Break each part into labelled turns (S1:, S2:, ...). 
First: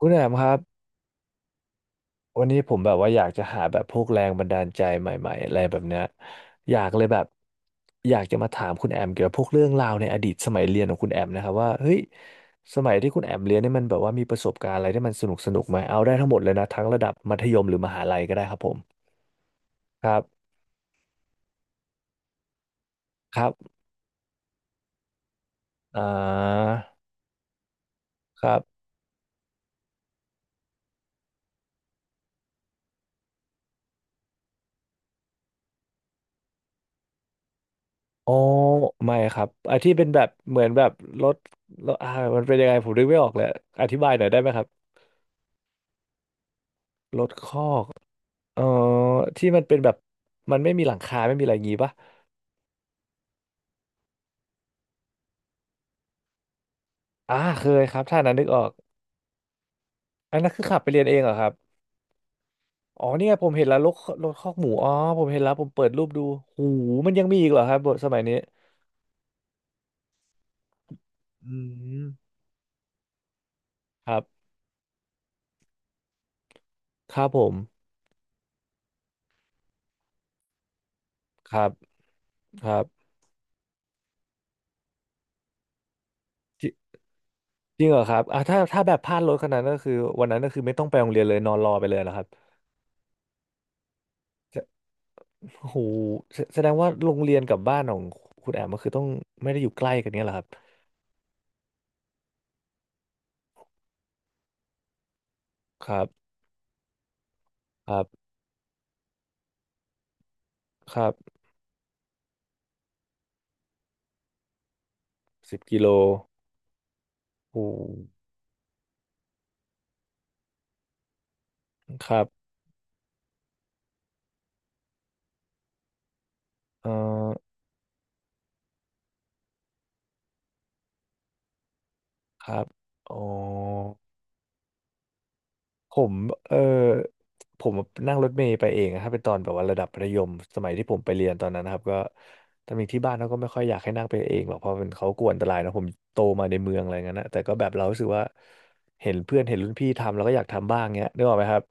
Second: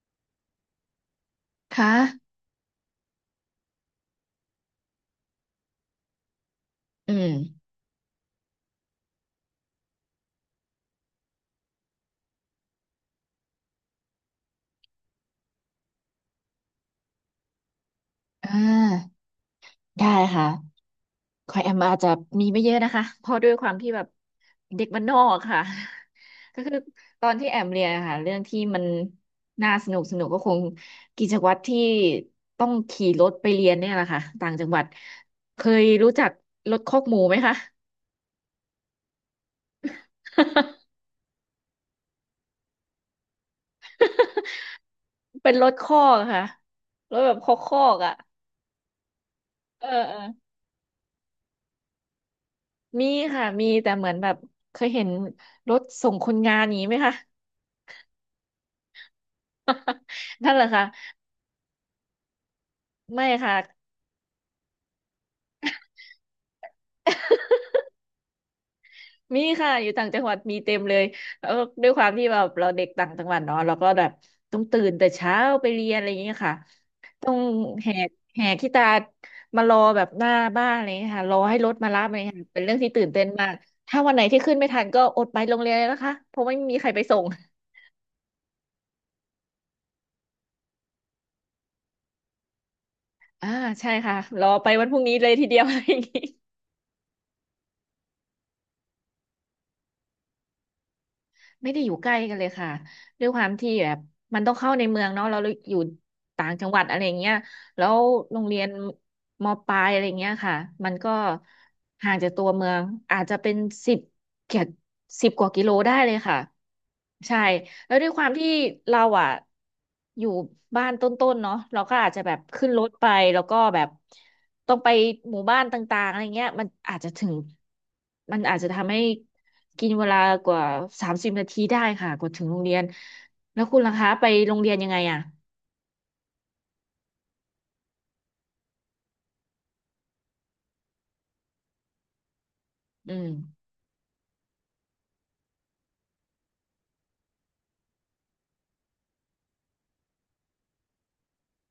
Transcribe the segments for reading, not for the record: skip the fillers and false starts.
S1: คุณแอมครับ
S2: ค่ะ
S1: วันนี้ผมแบบว่าอยากจะหาแบบพวกแรงบันดาลใจใหม่ๆอะไรแบบเนี้ยอยากเลย
S2: อื
S1: แบบ
S2: ม
S1: อยากจะมาถามคุณแอมเกี่ยวกับพวกเรื่องราวในอดีตสมัยเรียนของคุณแอมนะครับว่าเฮ้ยสมัยที่คุณแอมเรียนเนี่ยมันแบบว่ามีประสบการณ์อะไรที่มันสนุกสนุกไหมเอาได้ทั้งหมดเลยนะทั้งระดับมัธยมหรือมหาลัยก็ได้
S2: อ่
S1: ครับผม
S2: า
S1: ค
S2: ได้
S1: รับ
S2: ค่ะคอยแอมอาจจะมีไม่เยอะนะคะเพ
S1: ค
S2: ราะ
S1: รั
S2: ด้ว
S1: บ
S2: ยความที่แบบเด็กบ้านนอกค่ะ
S1: อ่
S2: ก็
S1: า
S2: คือตอนที่แอมเรียนอะค่ะเรื่อง
S1: ครั
S2: ที่มั
S1: บ
S2: นน่าสนุกสนุกก็คงกิจวัตรที่ต้องขี่รถไปเรียนเนี่ยแหละค่ะต่างจังหวัดเคยรู้จักรถคอกหมูไหมคะ
S1: อ๋อไม่ครับไอ้ที่เป็นแบบเหมือนแบบรถรถมันเป็นยังไงผมนึกไม่ออกเลยอธิบายหน่อยได้ไหม ครับ
S2: เป็นรถคอกค่ะร
S1: ร
S2: ถ
S1: ถ
S2: แบบ
S1: ค
S2: คอก
S1: อ
S2: คอ
S1: ก
S2: กอ่ะ
S1: อ๋อที่มันเป็น
S2: เออ
S1: แบบ
S2: เออ
S1: มันไม่มีหลังคาไม่มีอะไรอย่างงี้ปะ
S2: มีค่ะมีแต่เหมือนแบบเคยเห็นรถส่งคนงานอย่างนี้ไหมคะ
S1: อ่าเคยครับถ้านั้นนึกออกอัน นั้
S2: นั่
S1: น
S2: นแห
S1: คือ
S2: ละ
S1: ขับ
S2: ค่ะ
S1: ไปเรียนเองเหรอครับอ๋อ
S2: ไม่
S1: เนี่ยผม
S2: ค่ะ
S1: เห็นแล้วรถรถคอกหมูอ๋อผมเห็นแล้วผมเปิดรูปดูหูมันยังมีอีกเหรอครับบทสมัยนี้
S2: มีค่ะอยู่ต่างจังหวัดมีเต็มเลยแล้ว
S1: อื
S2: ด้วยค
S1: ม
S2: วามที่แบบเราเด็กต่างจังหวัดเนาะเราก็แบ
S1: ค
S2: บ
S1: รับ
S2: ต้องตื่นแต่เช้าไปเรียนอะไรอย่างเงี้ยค่ะ
S1: ครั
S2: ต้
S1: บ
S2: อง
S1: ผม
S2: แหกแหกขี้ตามารอแบบหน้าบ้านอะไรอย่างเงี้ยค่ะรอ
S1: ค
S2: ให้
S1: รั
S2: ร
S1: บ
S2: ถมารับอะไรอย่างเงี้ยค่ะเป็
S1: ค
S2: น
S1: รั
S2: เรื่องที่ตื่
S1: บ
S2: นเต้นมากถ้าวันไหนที่ขึ้นไม่ทันก็อดไปโรงเรียนเลยนะคะเพราะไม่
S1: จ
S2: มีใคร
S1: ริ
S2: ไปส่ง
S1: จริงเหรอครับอ่าถ้าแบบพลาดรถขนาดนั้นก็คือวันนั้นก็คือไม่ต้องไปโรงเรียนเลยนอนรอไปเลยนะครับ
S2: อ่าใช่ค่ะรอ
S1: จะ
S2: ไปวันพรุ่งนี้เลยทีเดียว
S1: โอ้
S2: อะ
S1: โห
S2: ไรอย่างงี้
S1: แสดงว่าโรงเรียนกับบ้านของคุณแอมก็คือต้องไม่ได้อยู่ใกล้กันเนี้ยเหรอครับ
S2: ไม่ได้อยู่ใกล้กันเลยค่ะด้วยความที่แบบมันต้องเข้าในเมืองเนาะเราอยู่
S1: ครับ
S2: ต่างจังหวัดอะไรอย่างเงี้ยแล้
S1: ค
S2: ว
S1: รับ
S2: โรงเรียนมปลายอะไรเงี้ยค่ะมัน
S1: ครั
S2: ก็
S1: บ
S2: ห่างจากตัวเมืองอาจจะเป็นสิบเกือบสิบกว่า
S1: สิบ
S2: กิโล
S1: กิโล
S2: ได้เลยค่ะใช่
S1: โอ้
S2: แล้วด้วยความที่เราอ่ะอยู่บ้านต้นๆเนาะเราก็
S1: ค
S2: อาจ
S1: รั
S2: จะแบบ
S1: บ
S2: ขึ้นรถไปแล้วก็แบบต้องไปหมู่บ้านต่างๆอะไรเงี้ยมัน
S1: เอ่
S2: อาจจะถึง
S1: อ
S2: มันอาจจะทำให้กินเวลากว่า30 นาทีได้ค่ะกว่าถึ
S1: ค
S2: งโร
S1: รั
S2: ง
S1: บ
S2: เรียน
S1: อ๋
S2: แล้วคุณ
S1: อ
S2: ล่ะคะไปโรงเรียนยังไงอ่ะ
S1: ผมเออผมนั่งรถเมล์ไปเองนะครับเป็นตอนแบบว่าระดับมรธยมสมัยที่ผมไปเรียนตอนนั้นนะครับก็ตอนนี้ที่
S2: อื
S1: บ้านเขา
S2: ม
S1: ก็ไม่ค่อยอยากให้นั่งไปเองหรอกเพราะเป็นเขากลัวอันตรายนะผมโตมาในเมืองอะไรเงี้ยนะแต่ก็แบบเรารู้สึกว่าเห็นเพื่อนเห็นรุ่นพี่ทำเราก็อยากทำบ้างเงี้ยนึกออกไหมครับ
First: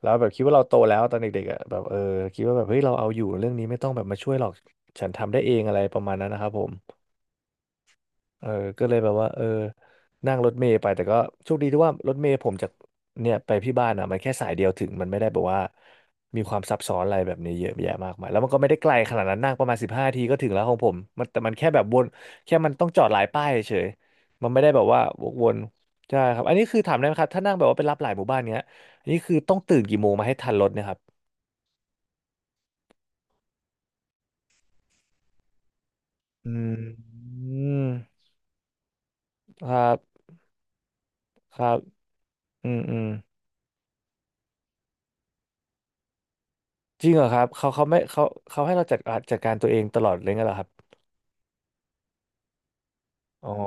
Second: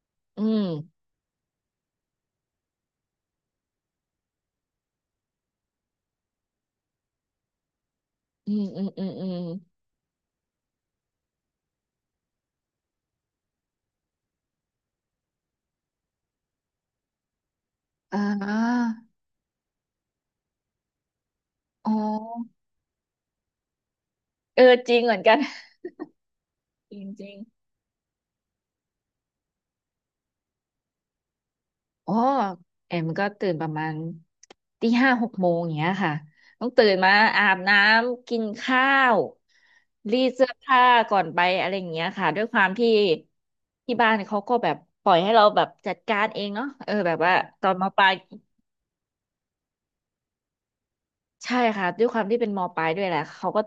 S1: แล้วแบบคิ
S2: อื
S1: ดว่าเรา
S2: ม
S1: โตแล้วตอนเด็กๆอ่ะแบบเออคิดว่าแบบเฮ้ยเราเอาอยู่เรื่องนี้ไม่ต้องแบบมาช่วยหรอกฉันทำได้เองอะไรประมาณนั้นนะครับผม เออ
S2: อืมอื
S1: ก็
S2: ม
S1: เลย
S2: อื
S1: แบ
S2: ม
S1: บ
S2: อื
S1: ว่า
S2: ม
S1: เออนั่งรถเมล์ไปแต่ก็โชคดีที่ว่ารถเมล์ผมจากเนี่ยไปพี่บ้านอ่ะมันแค่สายเดียวถึงมันไม่ได้แบบว่ามีความซับซ้อนอะไรแบบนี้เยอะแยะมาก
S2: อ่
S1: มายแล้วมันก็ไม่ได้ไก
S2: า
S1: ลขนาดนั้นนั่งประมาณ15ทีก็ถึงแล้วของผมมันแต่มันแค่แบบ
S2: อ๋
S1: วน
S2: อ
S1: แค่มันต้องจอดหลายป้ายเฉยมันไม่
S2: เอ
S1: ได้
S2: อ
S1: แบบ
S2: จริ
S1: ว่า
S2: งเหมือน
S1: ว
S2: กั
S1: ก
S2: น
S1: วนใช่ครับอันนี้คือถา
S2: จ
S1: ม
S2: ริ
S1: ได้
S2: ง
S1: ไหมค
S2: จ
S1: รับ
S2: ริง
S1: ถ้านั่งแบบว่าไปรับหลายหมู่บ้านเงี้ยอันนี้คือต้องตื่นกี่โมงมาให้ทันรถเนะครับ
S2: อ๋อแอมก็ตื่นประมาณ ตี 56 โมงอย่างเงี้ยค่ะ
S1: อื
S2: ต้องตื่นมาอาบน้
S1: ม
S2: ำกินข้าว
S1: ครับ
S2: รีดเสื้อผ้าก่อนไป
S1: ครั
S2: อะไร
S1: บ
S2: อย่างเงี้ยค่ะด้วยควา
S1: อื
S2: ม
S1: ม
S2: ที่
S1: อืม
S2: ที่บ้านเขาก็แบบปล่อยให้เราแบบจัดการเองเนาะเออ
S1: จริ
S2: แบ
S1: ง
S2: บ
S1: เหรอ
S2: ว่า
S1: ครับ
S2: ตอนมาปลาย
S1: เขาเขาให้เราจัดจัดการตัวเองตลอดเลยงั้นเหรอครับ
S2: ใช่ค่ะด้วยความที่เป็นมปลายด้วยแหละ
S1: อ๋
S2: เขา
S1: อ
S2: ก็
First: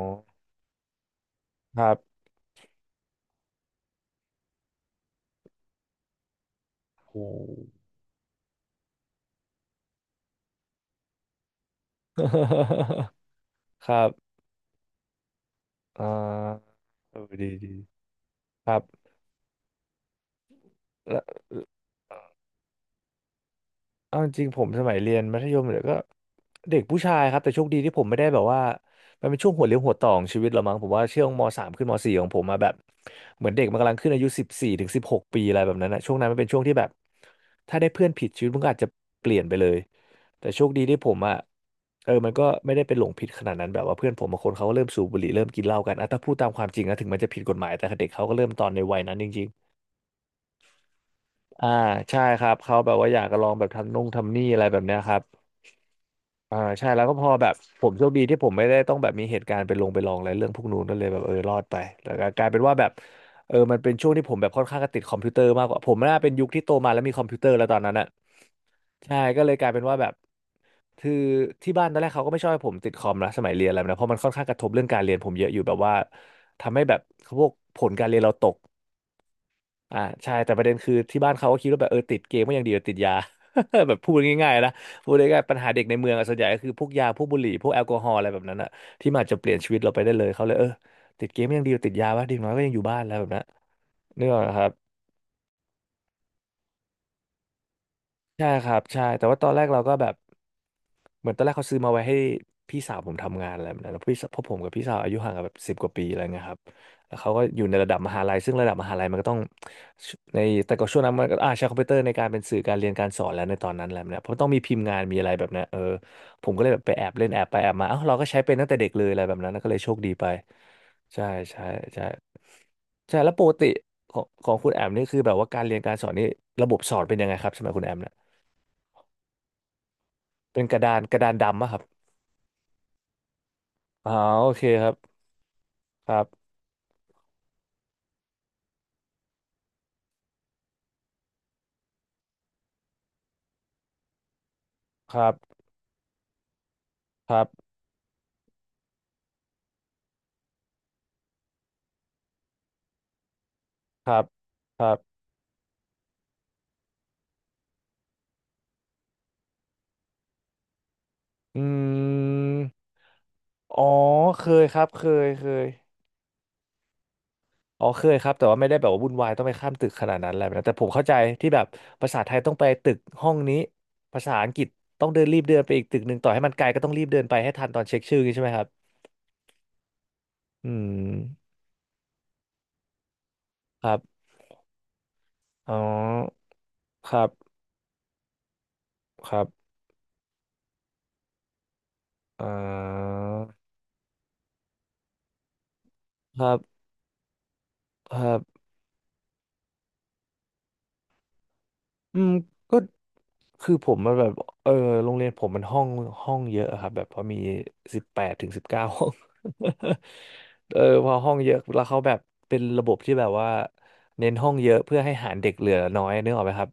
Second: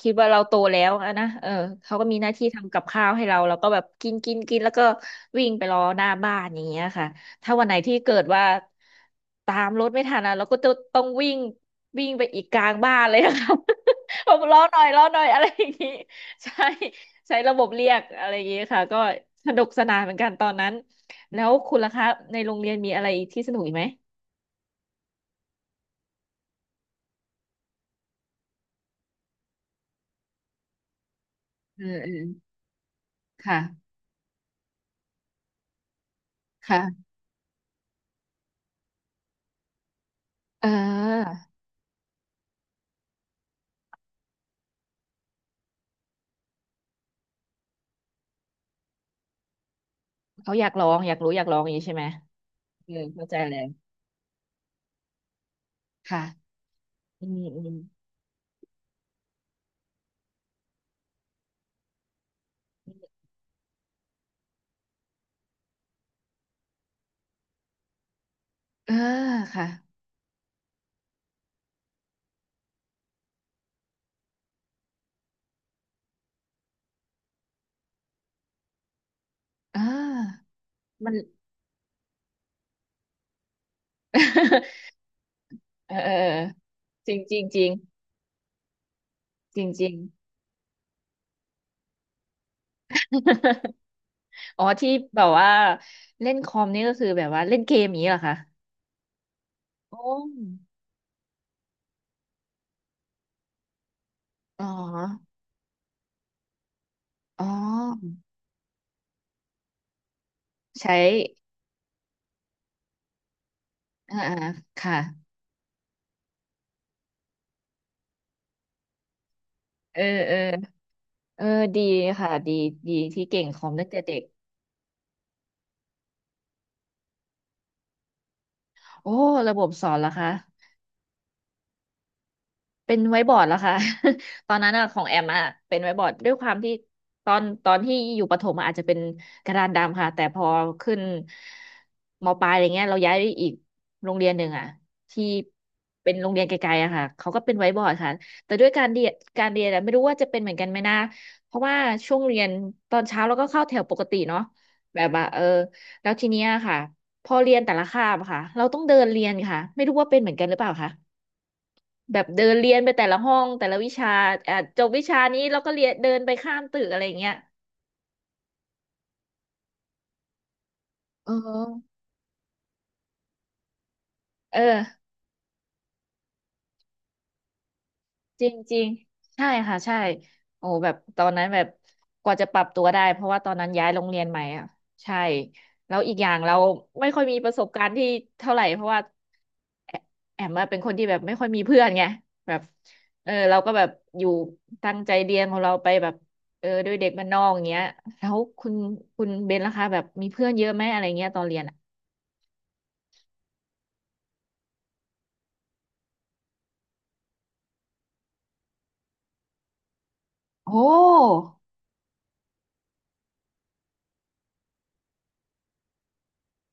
S2: คิดว่าเราโตแล้วอะนะเออ
S1: ครั
S2: เขาก็มี
S1: บ
S2: หน้าที่ทำกับข้าวให้เราเราก็แบบกินกินกินแล้วก็วิ่งไปรอหน้าบ้านอย่างเงี้ยค่ะ
S1: โ
S2: ถ้าวั
S1: ห
S2: นไหนที่เกิดว่าตามรถไม่ทันอะเราก็จะต้องวิ่งวิ่งไปอีกกลางบ้าน เลยอะค่ะ
S1: ครับ
S2: ผกรอหน่อยรอหน่อยอะไรอย่างงี้
S1: อ่
S2: ใช่
S1: าเออ
S2: ใช้
S1: ดี
S2: ระบ
S1: ดี
S2: บเรียกอะไรอย่างงี้
S1: ครั
S2: ค่ะ
S1: บ
S2: ก็สนุกสนานเหมือนกันตอนนั้น
S1: แล้ว
S2: แล้วคุณล่ะคะในโรงเรียนมีอะไรที่สนุกอีกไหม
S1: เอาจริงๆผมสมัยเรียนมัธยมเนี่ยก็เด็กผู้ชายครับแต่โชคดีที่ผมไม่ได้แบบว่ามันเป็นช่วงหัวเลี้ยวหัวต่อของชีวิตเรามั้งผมว่าช่วงมสาม
S2: อ
S1: ขึ้นม
S2: เอ
S1: สี่
S2: อ
S1: ของผม
S2: ม
S1: มาแบบเหมือนเด็กมันกำ
S2: ค่ะ
S1: ลังขึ้นอายุ14 ถึง 16 ปีอะไรแบบนั้นนะช่วงนั้นมันเป็นช่วงที่แบบ
S2: ค่ะ
S1: ถ้าได้เพื่อนผิดชีวิตมันก็อาจจะเปลี่ยนไปเลยแต่โช
S2: เอ
S1: คดีที่ผมอ่ะ
S2: อ
S1: เออมันก็ไม่ได้เป็นหลงผิดขนาดนั้นแบบว่าเพื่อนผมบางคนเขาก็เริ่มสูบบุหรี่เริ่มกินเหล้ากันอ่ะถ้าพูดตามความจริงนะถึงมันจะผิดกฎหมายแต่เด็กเขาก็เริ่มตอนในวัยนั้นจริง
S2: เขาอยากลองอยากรู้อยากลอ
S1: ๆ
S2: งอ
S1: อ่า
S2: ย่างนี้ใช่ไหม
S1: ใช่ครับเขา
S2: เอ
S1: แบ
S2: อ
S1: บว่าอยาก
S2: เข้าใจ
S1: จะลอง
S2: เล
S1: แบ
S2: ย
S1: บทำนุ่งทำนี่อะไรแบบเนี้ยครับ
S2: ค่ะ
S1: อ่าใช่แล้วก็พ
S2: อื
S1: อ
S2: ม
S1: แบบ
S2: อืม
S1: ผมโชคดีที่ผมไม่ได้ต้องแบบมีเหตุการณ์ไปลงไปลองอะไรเรื่องพวกนู้นก็เลยแบบเออรอดไปแล้วก็กลายเป็นว่าแบบเออมันเป็นช่วงที่ผมแบบค่อนข้างจะติดคอมพิวเตอร์มากกว่าผมน่าเป็นยุคที่โตมาแล้วมีคอมพิวเตอร์แล้วตอนนั้นอ่ะ
S2: เออ
S1: ใช่ก็เลยก
S2: ค่ะ
S1: ลายเป็นว่าแบบคือที่บ้านตอนแรกเขาก็ไม่ชอบให้ผมติดคอมนะสมัยเรียนอะไรแบบนะเพราะมันค่อนข้างกระทบเรื่องการเรียนผมเยอะอยู่แบบว่าทำให้แบบพวกผลการเรียนเราตก
S2: เ
S1: อ่าใช่
S2: ออ
S1: แต่ประเด็นคือ
S2: มัน
S1: ที่บ้านเขาก็คิดว่าแบบเออติดเกมก็ยังดีกว่าติดยา แบบพูดง่ายๆนะ พูดง่ายๆปัญหาเด็ก
S2: เอ
S1: ใน
S2: อ
S1: เมื
S2: เอ
S1: อ
S2: อ
S1: งอะ
S2: เอ
S1: ส่
S2: อ
S1: วนใหญ่ก็คือพวกยา
S2: จริ
S1: พ
S2: ง
S1: วก
S2: จ
S1: บุ
S2: ริ
S1: ห
S2: ง
S1: รี่
S2: จ
S1: พ
S2: ริ
S1: ว
S2: ง
S1: กแอลกอฮอล์อะไรแบบนั้นอะที่มันอาจจะเปลี่ยน
S2: จริ
S1: ชี
S2: ง
S1: วิต
S2: จ
S1: เรา
S2: ริง
S1: ไปได้เลยเขาเลยติดเกมก็ยังดีกว่าติดยาวะดีน้อยก็ยังอยู่บ้านแล้วแบบนั้น นึกออกไหม
S2: อ๋
S1: ค
S2: อ
S1: รับ
S2: ที่แบบว่าเล่นคอมนี่ก็คือแบบว่าเล่นเกมอย่างนี้เหรอคะ
S1: ใช่ครับใช่แต่ว่าตอนแรกเราก็แบบ
S2: โอ้
S1: เหมือนตอนแรกเขาซื้อมาไว้ให้พี่สาวผมทำงานอะไรแบบนั้นแล้วพี่สาวเพราะผม
S2: อ๋อ
S1: กับพี่สาวอายุห่างกันแบบสิบกว่าปีอะไรเงี้ยครับแล้วเขาก็
S2: อ๋
S1: อยู่ในระดับม
S2: อ
S1: หาลัยซึ่งระดับมหาลัยมันก็ต้องในแต่ก็
S2: ใช้
S1: ช่วงนั้นมันก็ใช้คอมพิวเตอร์ในการเป็นสื่อการเรียนการสอนแล้วในตอนนั้นอะไรแหละ
S2: อ่า
S1: เนเพราะต้อ
S2: อ่า
S1: งมีพิมพ์
S2: ค่ะ
S1: งานมีอะไรแบบนี้นผมก็เลยแบบไปแอบเล่นแอบไปแอบมาเอ้าเราก็ใช้เป็นตั้งแต่เด็กเลยอะไรแบบนั้นก็เลยโช
S2: เอ
S1: ค
S2: อ
S1: ดีไป
S2: เออ
S1: ใช่
S2: เออ
S1: ใช่
S2: ดี
S1: ใช่
S2: ค่ะดีดี
S1: ใช่
S2: ที่
S1: แล้ว
S2: เก่
S1: ป
S2: ง
S1: ก
S2: ค
S1: ติ
S2: อมตั้งแต่
S1: ข
S2: เด็
S1: อ
S2: ก
S1: งของคุณแอมนี่คือแบบว่าการเรียนการสอนนี่ระบบสอนเป็นยังไงครับสมัยคุณแอมเนี่ย
S2: โอ้ระบบสอนเหรอคะ
S1: เป็นกระดานดำอะครับ
S2: เป็นไว้บอร์ดแล้วค่ะ
S1: อ๋อ โอ
S2: ตอน
S1: เค
S2: นั้น
S1: ค
S2: อะ
S1: รับ
S2: ของแอมอะเป็นไว้บอ
S1: ค
S2: ร์ด
S1: รั
S2: ด้วยค
S1: บ
S2: วามที่ตอนที่อยู่ประถมอะอาจจะเป็นกระดานดำค่ะแต่พอขึ้นมปลายอะไรเงี้ยเราย้ายไปอีกโรงเรียนหนึ่งอะ
S1: ค
S2: ที่
S1: รับ
S2: เป็นโรงเรียนไกลๆอะค่ะเขา
S1: ค
S2: ก็
S1: รั
S2: เป็นไว้
S1: บ
S2: บอร์ดค่ะแต่ด้วยการเรียนอะไม่รู้ว่าจะเป็นเหมือนกันไหมนะเพราะว่าช่วงเรียนตอนเช้าเราก็เข้าแถวปก
S1: ค
S2: ติ
S1: รับ
S2: เนาะ
S1: ครั
S2: แบบ
S1: บ
S2: ว่าเออแล้วทีเนี้ยค่ะพอเรียนแต่ละคาบอะค่ะเราต้องเดินเรียนค่ะไม่รู้ว่าเป็นเหมือนกันหรือเปล่าคะ
S1: อื
S2: แบบเดิน
S1: ม
S2: เรียนไปแต่ละห้องแต่ละ
S1: อ๋อ
S2: วิชา
S1: เค
S2: อ่ะ
S1: ยค
S2: จ
S1: รับ
S2: บ
S1: เค
S2: วิชา
S1: ย
S2: นี้
S1: เค
S2: เรา
S1: ย
S2: ก็เรียนเดินไปข้ามตึกอะไรอย่างเงี้ย
S1: อ๋อเคยครับแต่ว่าไม่ได้แบบว่าวุ่นวายต้องไปข้ามตึกขนาดนั้นอะไรแบบนั้นแต่ผมเข้าใจ
S2: เอ
S1: ที่แบบ
S2: อ
S1: ภาษาไทยต้องไปตึกห้องนี้ภาษาอัง
S2: เอ
S1: กฤษ
S2: อ
S1: ต้องเดินไปอีกตึกหนึ่งต่อให้มันไกลก็ต้องรีบเดินไปให้ทันตอนเช็คชื่ออย่างงี้ใช่
S2: จ
S1: ไหม
S2: ริง
S1: ครับ
S2: จริงใช่ค่ะใช่โอ้
S1: อื
S2: แบบตอนนั้น
S1: ม
S2: แบบกว่าจะปรับตัวได้เพราะว่าตอนนั้น
S1: ค
S2: ย้าย
S1: รั
S2: โรงเรี
S1: บ
S2: ยนใหม่อ่ะใช่
S1: อ๋อ
S2: แล้วอีกอย่างเราไม่
S1: ค
S2: ค่
S1: รั
S2: อยมีป
S1: บ
S2: ระสบการณ์ที่เท่าไหร่เพราะว่า
S1: ครับ
S2: แอแอมอะเป็นคนที่แบบไม่ค่อยมีเพื่อนไง
S1: อ่
S2: แบบ
S1: า
S2: เออเราก็แบบอยู่ตั้งใจเรียนของเราไปแบบ
S1: ครั
S2: เออ
S1: บ
S2: ด้วยเด็กบ้านนอกอย่างเงี้ย
S1: ครั
S2: แล้ว
S1: บ
S2: คุณเบนล่ะคะแบบมีเพื่อนเยอะไหมอะไรเงี้ยตอนเรียนอ่ะ
S1: อืมก็คือผมมันแบบเออโรงเรียนผมมันห้องเยอะอะครับแบบพอมี18 ถึง 19 ห้อง
S2: โอ้
S1: พอห้องเยอะแล้วเขาแบบเป็นระบบที่แบบว่าเน้นห้องเยอะเพื่อให้หารเด็กเหลือน้อยนึกออกไหมครับ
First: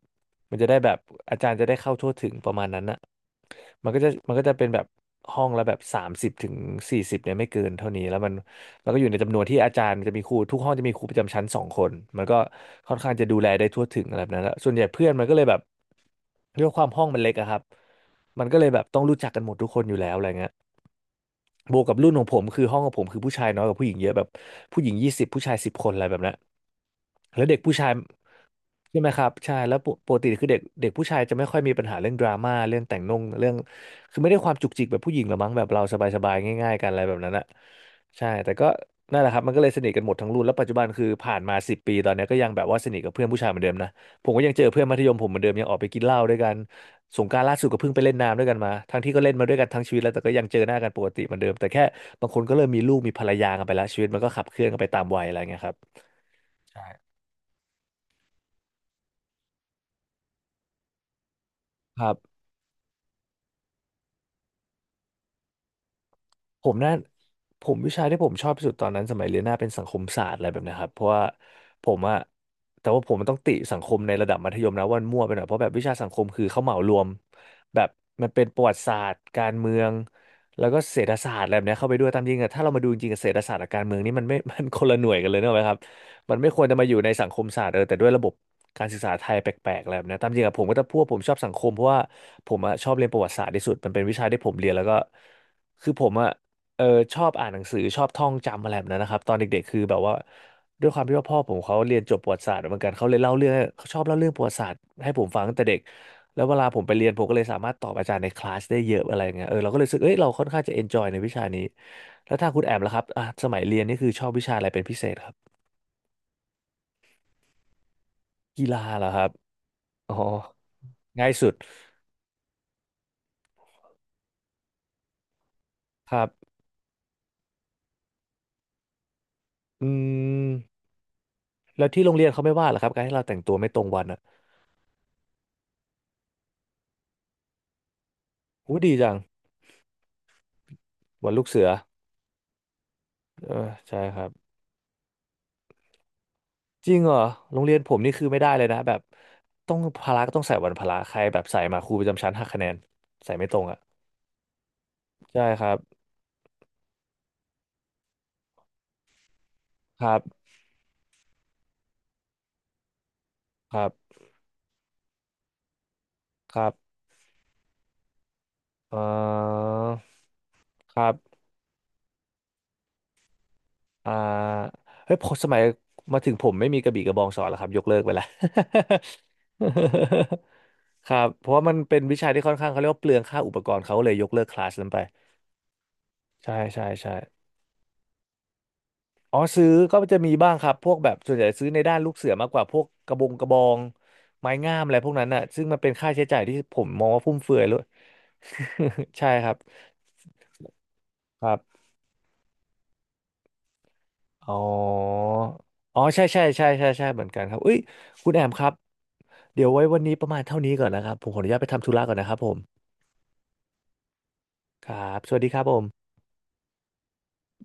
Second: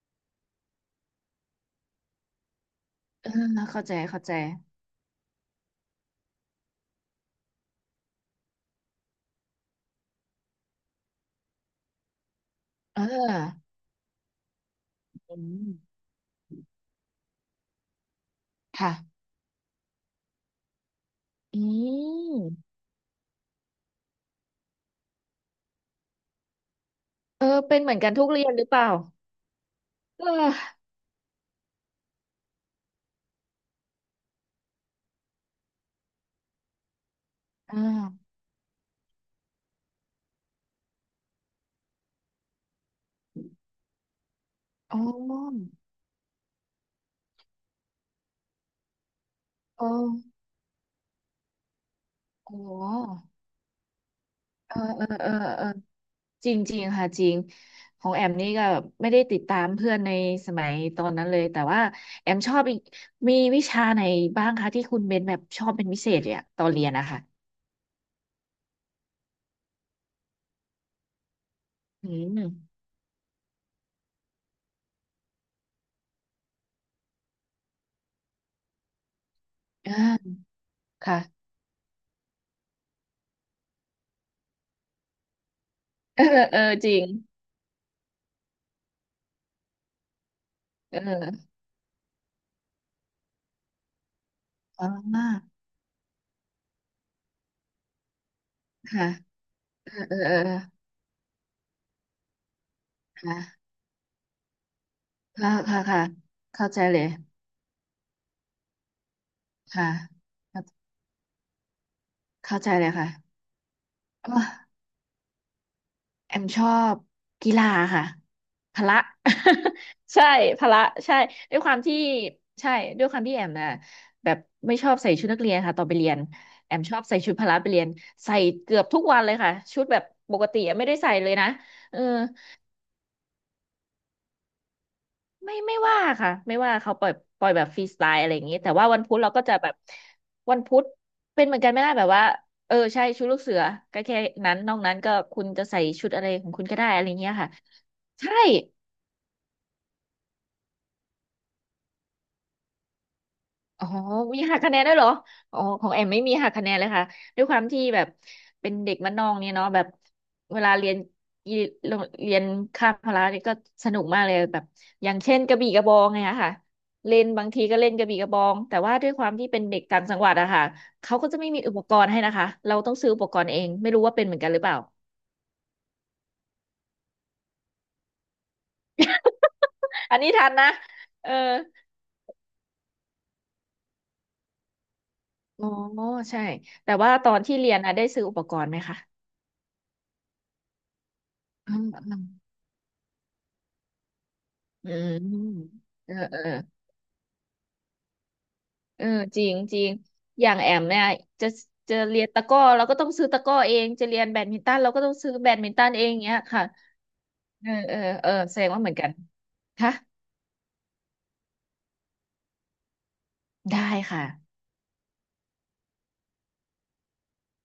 S1: มันจะได้แบบอาจารย์จะได้เข้าทั่วถึงประมาณนั้นนะ
S2: เออเข้า
S1: มัน
S2: ใจ
S1: ก็จะ
S2: เข้า
S1: มั
S2: ใจ
S1: นก็จะเป็นแบบห้องละแบบ30 ถึง 40เนี่ยไม่เกินเท่านี้แล้วมันแล้วก็อยู่ในจำนวนที่อาจารย์จะมีครูทุกห้องจะมีครูประจำชั้น2 คนมันก็ค่อน
S2: เอ
S1: ข้างจะดูแลได้
S2: อ
S1: ทั่วถึงอะไรแบบนั้นแล้วส่วนใหญ่เพื่อนมันก็เล
S2: อื
S1: ยแบบ
S2: ม
S1: ด้วยความห้องมันเล็กอะครับมันก็เลยแบบต้องรู้
S2: ค่ะ
S1: จักกันหมดทุกคนอยู่แล้วอะไรเงี้ย
S2: อื
S1: บวกกับรุ่นของผม
S2: ม
S1: คือห้องของผมคือผู้ชายน้อยกว่าผู้หญิงเยอะแบบผู้หญิง20ผู้ชาย10 คนอะไรแบบนั้นแล้
S2: เอ
S1: ว
S2: อ
S1: เด็กผู้
S2: เป็น
S1: ชา
S2: เห
S1: ย
S2: มือนกันทุกเรียนหรือเปล่า
S1: ใช่ไหมครับใช่แล้วปกปก
S2: เอ
S1: ติ
S2: อ
S1: คือเด็กเด็กผู้ชายจะไม่ค่อยมีปัญหาเรื่องดราม่าเรื่องแต่งนงเรื่องคือไม่ได้ความจุกจิกแบบผู้หญิงหรอกมั้งแบบเราสบายๆง่ายๆกันอะไรแบบนั้นอะ
S2: อ่
S1: ใช่
S2: า
S1: แต่ก็นั่นแหละครับมันก็เลยสนิทกันหมดทั้งรุ่นแล้วปัจจุบันคือผ่านมา10 ปีตอนเนี้ยก็ยังแบบว่าสนิทกับเพื่อนผู้ชายเหมือนเดิมนะผมก็ยังเจอเพื่อนมั
S2: อ๋อ
S1: ธยมผมเหมือนเดิมยังออกไปกินเหล้าด้วยกัน สงกรานต์ล่าสุดก็เพิ่งไปเล่นน้ำด้วยกันมา ทั้งที่ก็เล่นมาด้วยกันทั้ง
S2: อ๋อ
S1: ชีวิตแล้วแต่ก็ยังเจอหน้ากันปกติเหมือนเดิมแต่แค่บางคนก็
S2: อ๋อ
S1: เริ่มมีลูกมีภรรยากันไปแล้วชีวิตมันก็ขับเคลื่อน
S2: เอ
S1: กั
S2: อ
S1: นไปตา
S2: เอ
S1: ม
S2: อ
S1: วัย
S2: เออ
S1: อะไรเงี้ย
S2: เออ
S1: ครับ
S2: จริงจริ
S1: ใช่
S2: งค่ะจริงของแอมนี่ก็แบบไม่ได้ติดตามเพื่อนในสมัยตอนนั้นเลยแต่ว่า
S1: ครั
S2: แอ
S1: บ
S2: มชอบอีกมีวิชาไหนบ้างคะที่คุณเบนแบบชอบเป็นพิเศษเนี่ยต
S1: ผ
S2: อน
S1: ม
S2: เรียน
S1: น่า
S2: นะคะ
S1: ผมวิชาที่ผมชอบที่สุดตอนนั้นสมัยเรียนหน้าเป็นสังคมศาสตร์อะไรแบบเนะครับเพราะว่าผม
S2: อื
S1: อะ
S2: ม
S1: แต่ว่าผมมันต้องติสังคมในระดับมัธยมนะว่ามันมั่วไปหน่อยเพราะแบบวิชาสังคมคือเขาเหมารวมแบบมันเป็นประวัติศาสตร์การเมือ
S2: อ
S1: ง
S2: ่า
S1: แล้วก็เศรษฐ
S2: ค่ะ
S1: ศาสตร์อะไรแบบเนี้ยเข้าไปด้วยตามจริงอะถ้าเรามาดูจริงกับเศรษฐศาสตร์กับการเมืองนี่มันไม่ มันคนละหน่วยกันเลยเนกอะครับ
S2: เออ
S1: มันไม่
S2: เอ
S1: ค
S2: อ
S1: วรจะมา
S2: จ
S1: อ
S2: ริ
S1: ยู่
S2: ง
S1: ในสังคมศาสตร์แต่ด้วยระบบการศึกษาไทยแปลกๆอะไรแบบเนี้ยตามจริงอะผมก็จะพู
S2: เ
S1: ดว่าผมชอบสั
S2: ออ
S1: งคมเพราะว่าผมอะชอบเรียนประวัติศาสตร์ที่สุดมันเป็นวิชาที่ผมเรียนแล้
S2: อ๋
S1: ว
S2: อ
S1: ก็คือผมอะ เออชอบอ่านหนังสือชอบท่องจำอะไรแบบนั้น
S2: ค่ะ
S1: นะครับตอนเด็กๆคือ
S2: เอ
S1: แบ
S2: อ
S1: บว่า
S2: เออเออ
S1: ด้วยความที่ว่าพ่อผมเขาเรียนจบประวัติศาสตร์เหมือนกันเขาเลยเล่าเรื่อง
S2: ค่ะ
S1: เขาชอบเล่าเรื่องประวัติศาสตร์ให้ผมฟัง
S2: ค่ะ
S1: ตั้งแต่เด็ก
S2: ค่ะค่ะ
S1: แล้วเวลา
S2: เข้า
S1: ผ
S2: ใจ
S1: มไป
S2: เล
S1: เรี
S2: ย
S1: ยนผมก็เลยสามารถตอบอาจารย์ในคลาสได้เยอะอะไรอย่างเงี้ยเราก็เลย
S2: ค่ะ
S1: รู้สึกเอ้ยเราค่อนข้างจะเอนจอยในวิชานี้แล้วถ้า
S2: เข้า
S1: คุณ
S2: ใจ
S1: แอม
S2: เล
S1: ล่ะ
S2: ย
S1: ครับ
S2: ค่ะ
S1: อ่ะสมัยเรียนนี่คือชอ
S2: ก็
S1: บวิชาอะไรเป็นพิเศษครับ
S2: แอมชอบกีฬาค่ะ
S1: กี
S2: พ
S1: ฬา
S2: ละ
S1: เหรอครับอ๋อ
S2: ใช่พละใช่
S1: ง่ายสุด
S2: ด้วยความที่ใช่ด้วยความที่แอมน่ะแบบไม่ชอบใส่ชุดนักเรียนค่ะตอนไปเรี
S1: ค
S2: ยน
S1: รับ
S2: แอมชอบใส่ชุดพละไปเรียนใส่เกือบทุกวันเลยค่ะ ชุ
S1: อื
S2: ดแบบปกติอะ
S1: ม
S2: ไม่ได้ใส่เลยนะ
S1: แล้ว
S2: เออ
S1: ที่โรงเรียนเขาไม่ว่าเหรอครับการที่เราแต่งตัวไม่ตรงวันอ่ะ
S2: ไม่ว่าค่ะไม่ว่าเขาปล่อยปล่อยแบบฟรีสไตล์อะไรอย่างนี้แต่
S1: อู้
S2: ว่า
S1: ดี
S2: วัน
S1: จั
S2: พุ
S1: ง
S2: ธเราก็จะแบบวันพุธ
S1: วัน
S2: เป็
S1: ลู
S2: น
S1: ก
S2: เหมือ
S1: เสื
S2: น
S1: อ
S2: กันไม่ได้แบบว่าเออใช่ชุดลูก
S1: เอ
S2: เสือ
S1: อใช่
S2: ก็
S1: ค
S2: แค่
S1: รับ
S2: นั้นนอกนั้นก็คุณจะใส่ชุดอะไรของคุณก็ได้
S1: จริง
S2: อะไร
S1: เหรอ
S2: เงี้ยค่ะ
S1: โรงเรียนผมนี่คือ
S2: ใช่
S1: ไม่ได้เลยนะแบบต้องพละก็ต้องใส่วันพละใครแบบใส่มาครูประจำชั้นหักคะแนนใส่ไม่ตรงอ่ะ
S2: อ๋อมีหักคะแนนด้วยเหรอ
S1: ใช่
S2: อ๋อ
S1: ครับ
S2: ของแอมไม่มีหักคะแนนเลยค่ะด้วยความที่แบบเป็นเด็กบ้านนอกเนี่ยเนาะแบบ
S1: ครับ
S2: เวลาเรียนอีโรงเรียนคาบพละเนี่ยก็
S1: ครั
S2: ส
S1: บ
S2: นุกมากเลยแบบอย่างเช่นกระบี่กระบองไงอะค่ะ
S1: ครับ
S2: เล่นบางทีก็เล่นกระบี่กระบองแต่ว่า
S1: เอ่
S2: ด้วยความที่เป็น
S1: อ
S2: เด็กต่างจังหวัดอะค่ะ
S1: ครั
S2: เขาก็
S1: บ
S2: จะไม่มีอุปกรณ์ให้นะคะเราต้องซื้ออุปกรณ์เองไม่รู้
S1: อ่า
S2: ว่าเป็นเหมือนกันหรือเปล่า
S1: เฮ้ยพอสมัยมาถึงผมไม่มีกระบี่กระบองสอนแล้วครับยกเลิกไปแล้ว
S2: อันนี้ ทันนะ
S1: ครับ
S2: เออ
S1: เพราะว่ามันเป็นวิชาที่ค่อนข้างเขาเรียกว่าเปลืองค่าอุปกรณ์เขาเลยยกเลิกคลาสนั้นไป
S2: อ๋อใช่
S1: ใช่ใช่
S2: แต่ว่า
S1: ใช่
S2: ตอนที่เรียนอะได้ซื้ออุปกรณ์ไหมคะ
S1: อ๋อซื้อก็จะมีบ้างครับพวกแบบส่วนใหญ่ซื้อ
S2: อื
S1: ใน
S2: ม
S1: ด้านลู
S2: อื
S1: ก
S2: ม
S1: เสือมากกว่าพวกกระบงกระบองไม้งาม
S2: อื
S1: อะไรพวก
S2: ม
S1: นั้นน่ะซึ่งมันเป็นค่า
S2: เออ
S1: ใช้
S2: เอ
S1: จ่าย
S2: อ
S1: ที่ผมมองว่าฟุ่มเฟือยเลย
S2: เออ
S1: ใช่
S2: จ
S1: ค
S2: ริ
S1: รั
S2: ง
S1: บ
S2: จริงอย่างแอมเนี่ย
S1: ค
S2: จะ
S1: รับ
S2: จะเรียนตะกร้อเราก็ต้องซื้อตะกร้อเองจะเรียนแบด
S1: อ๋
S2: มินตันเราก็ต้อง
S1: อ
S2: ซื้อแบดมินตัน
S1: อ๋อ
S2: เอง
S1: ใช่
S2: เนี้ย
S1: ใช่
S2: ค่ะ
S1: ใช่ใช่ใช่เหมือนกันครับ
S2: เออ
S1: เอ้ย
S2: เออเอ
S1: คุ
S2: อ
S1: ณแอม
S2: แส
S1: ค
S2: ด
S1: รั
S2: ง
S1: บ
S2: ว่าเหมือนกัน
S1: เดี๋ยวไว้
S2: ฮะ
S1: วันนี้ประมาณเท่านี้ก่อนนะครับผมขออนุญาตไปทำธุระก่อนนะครับผม
S2: ได้ค่ะ
S1: ครับสวัสดีครับผม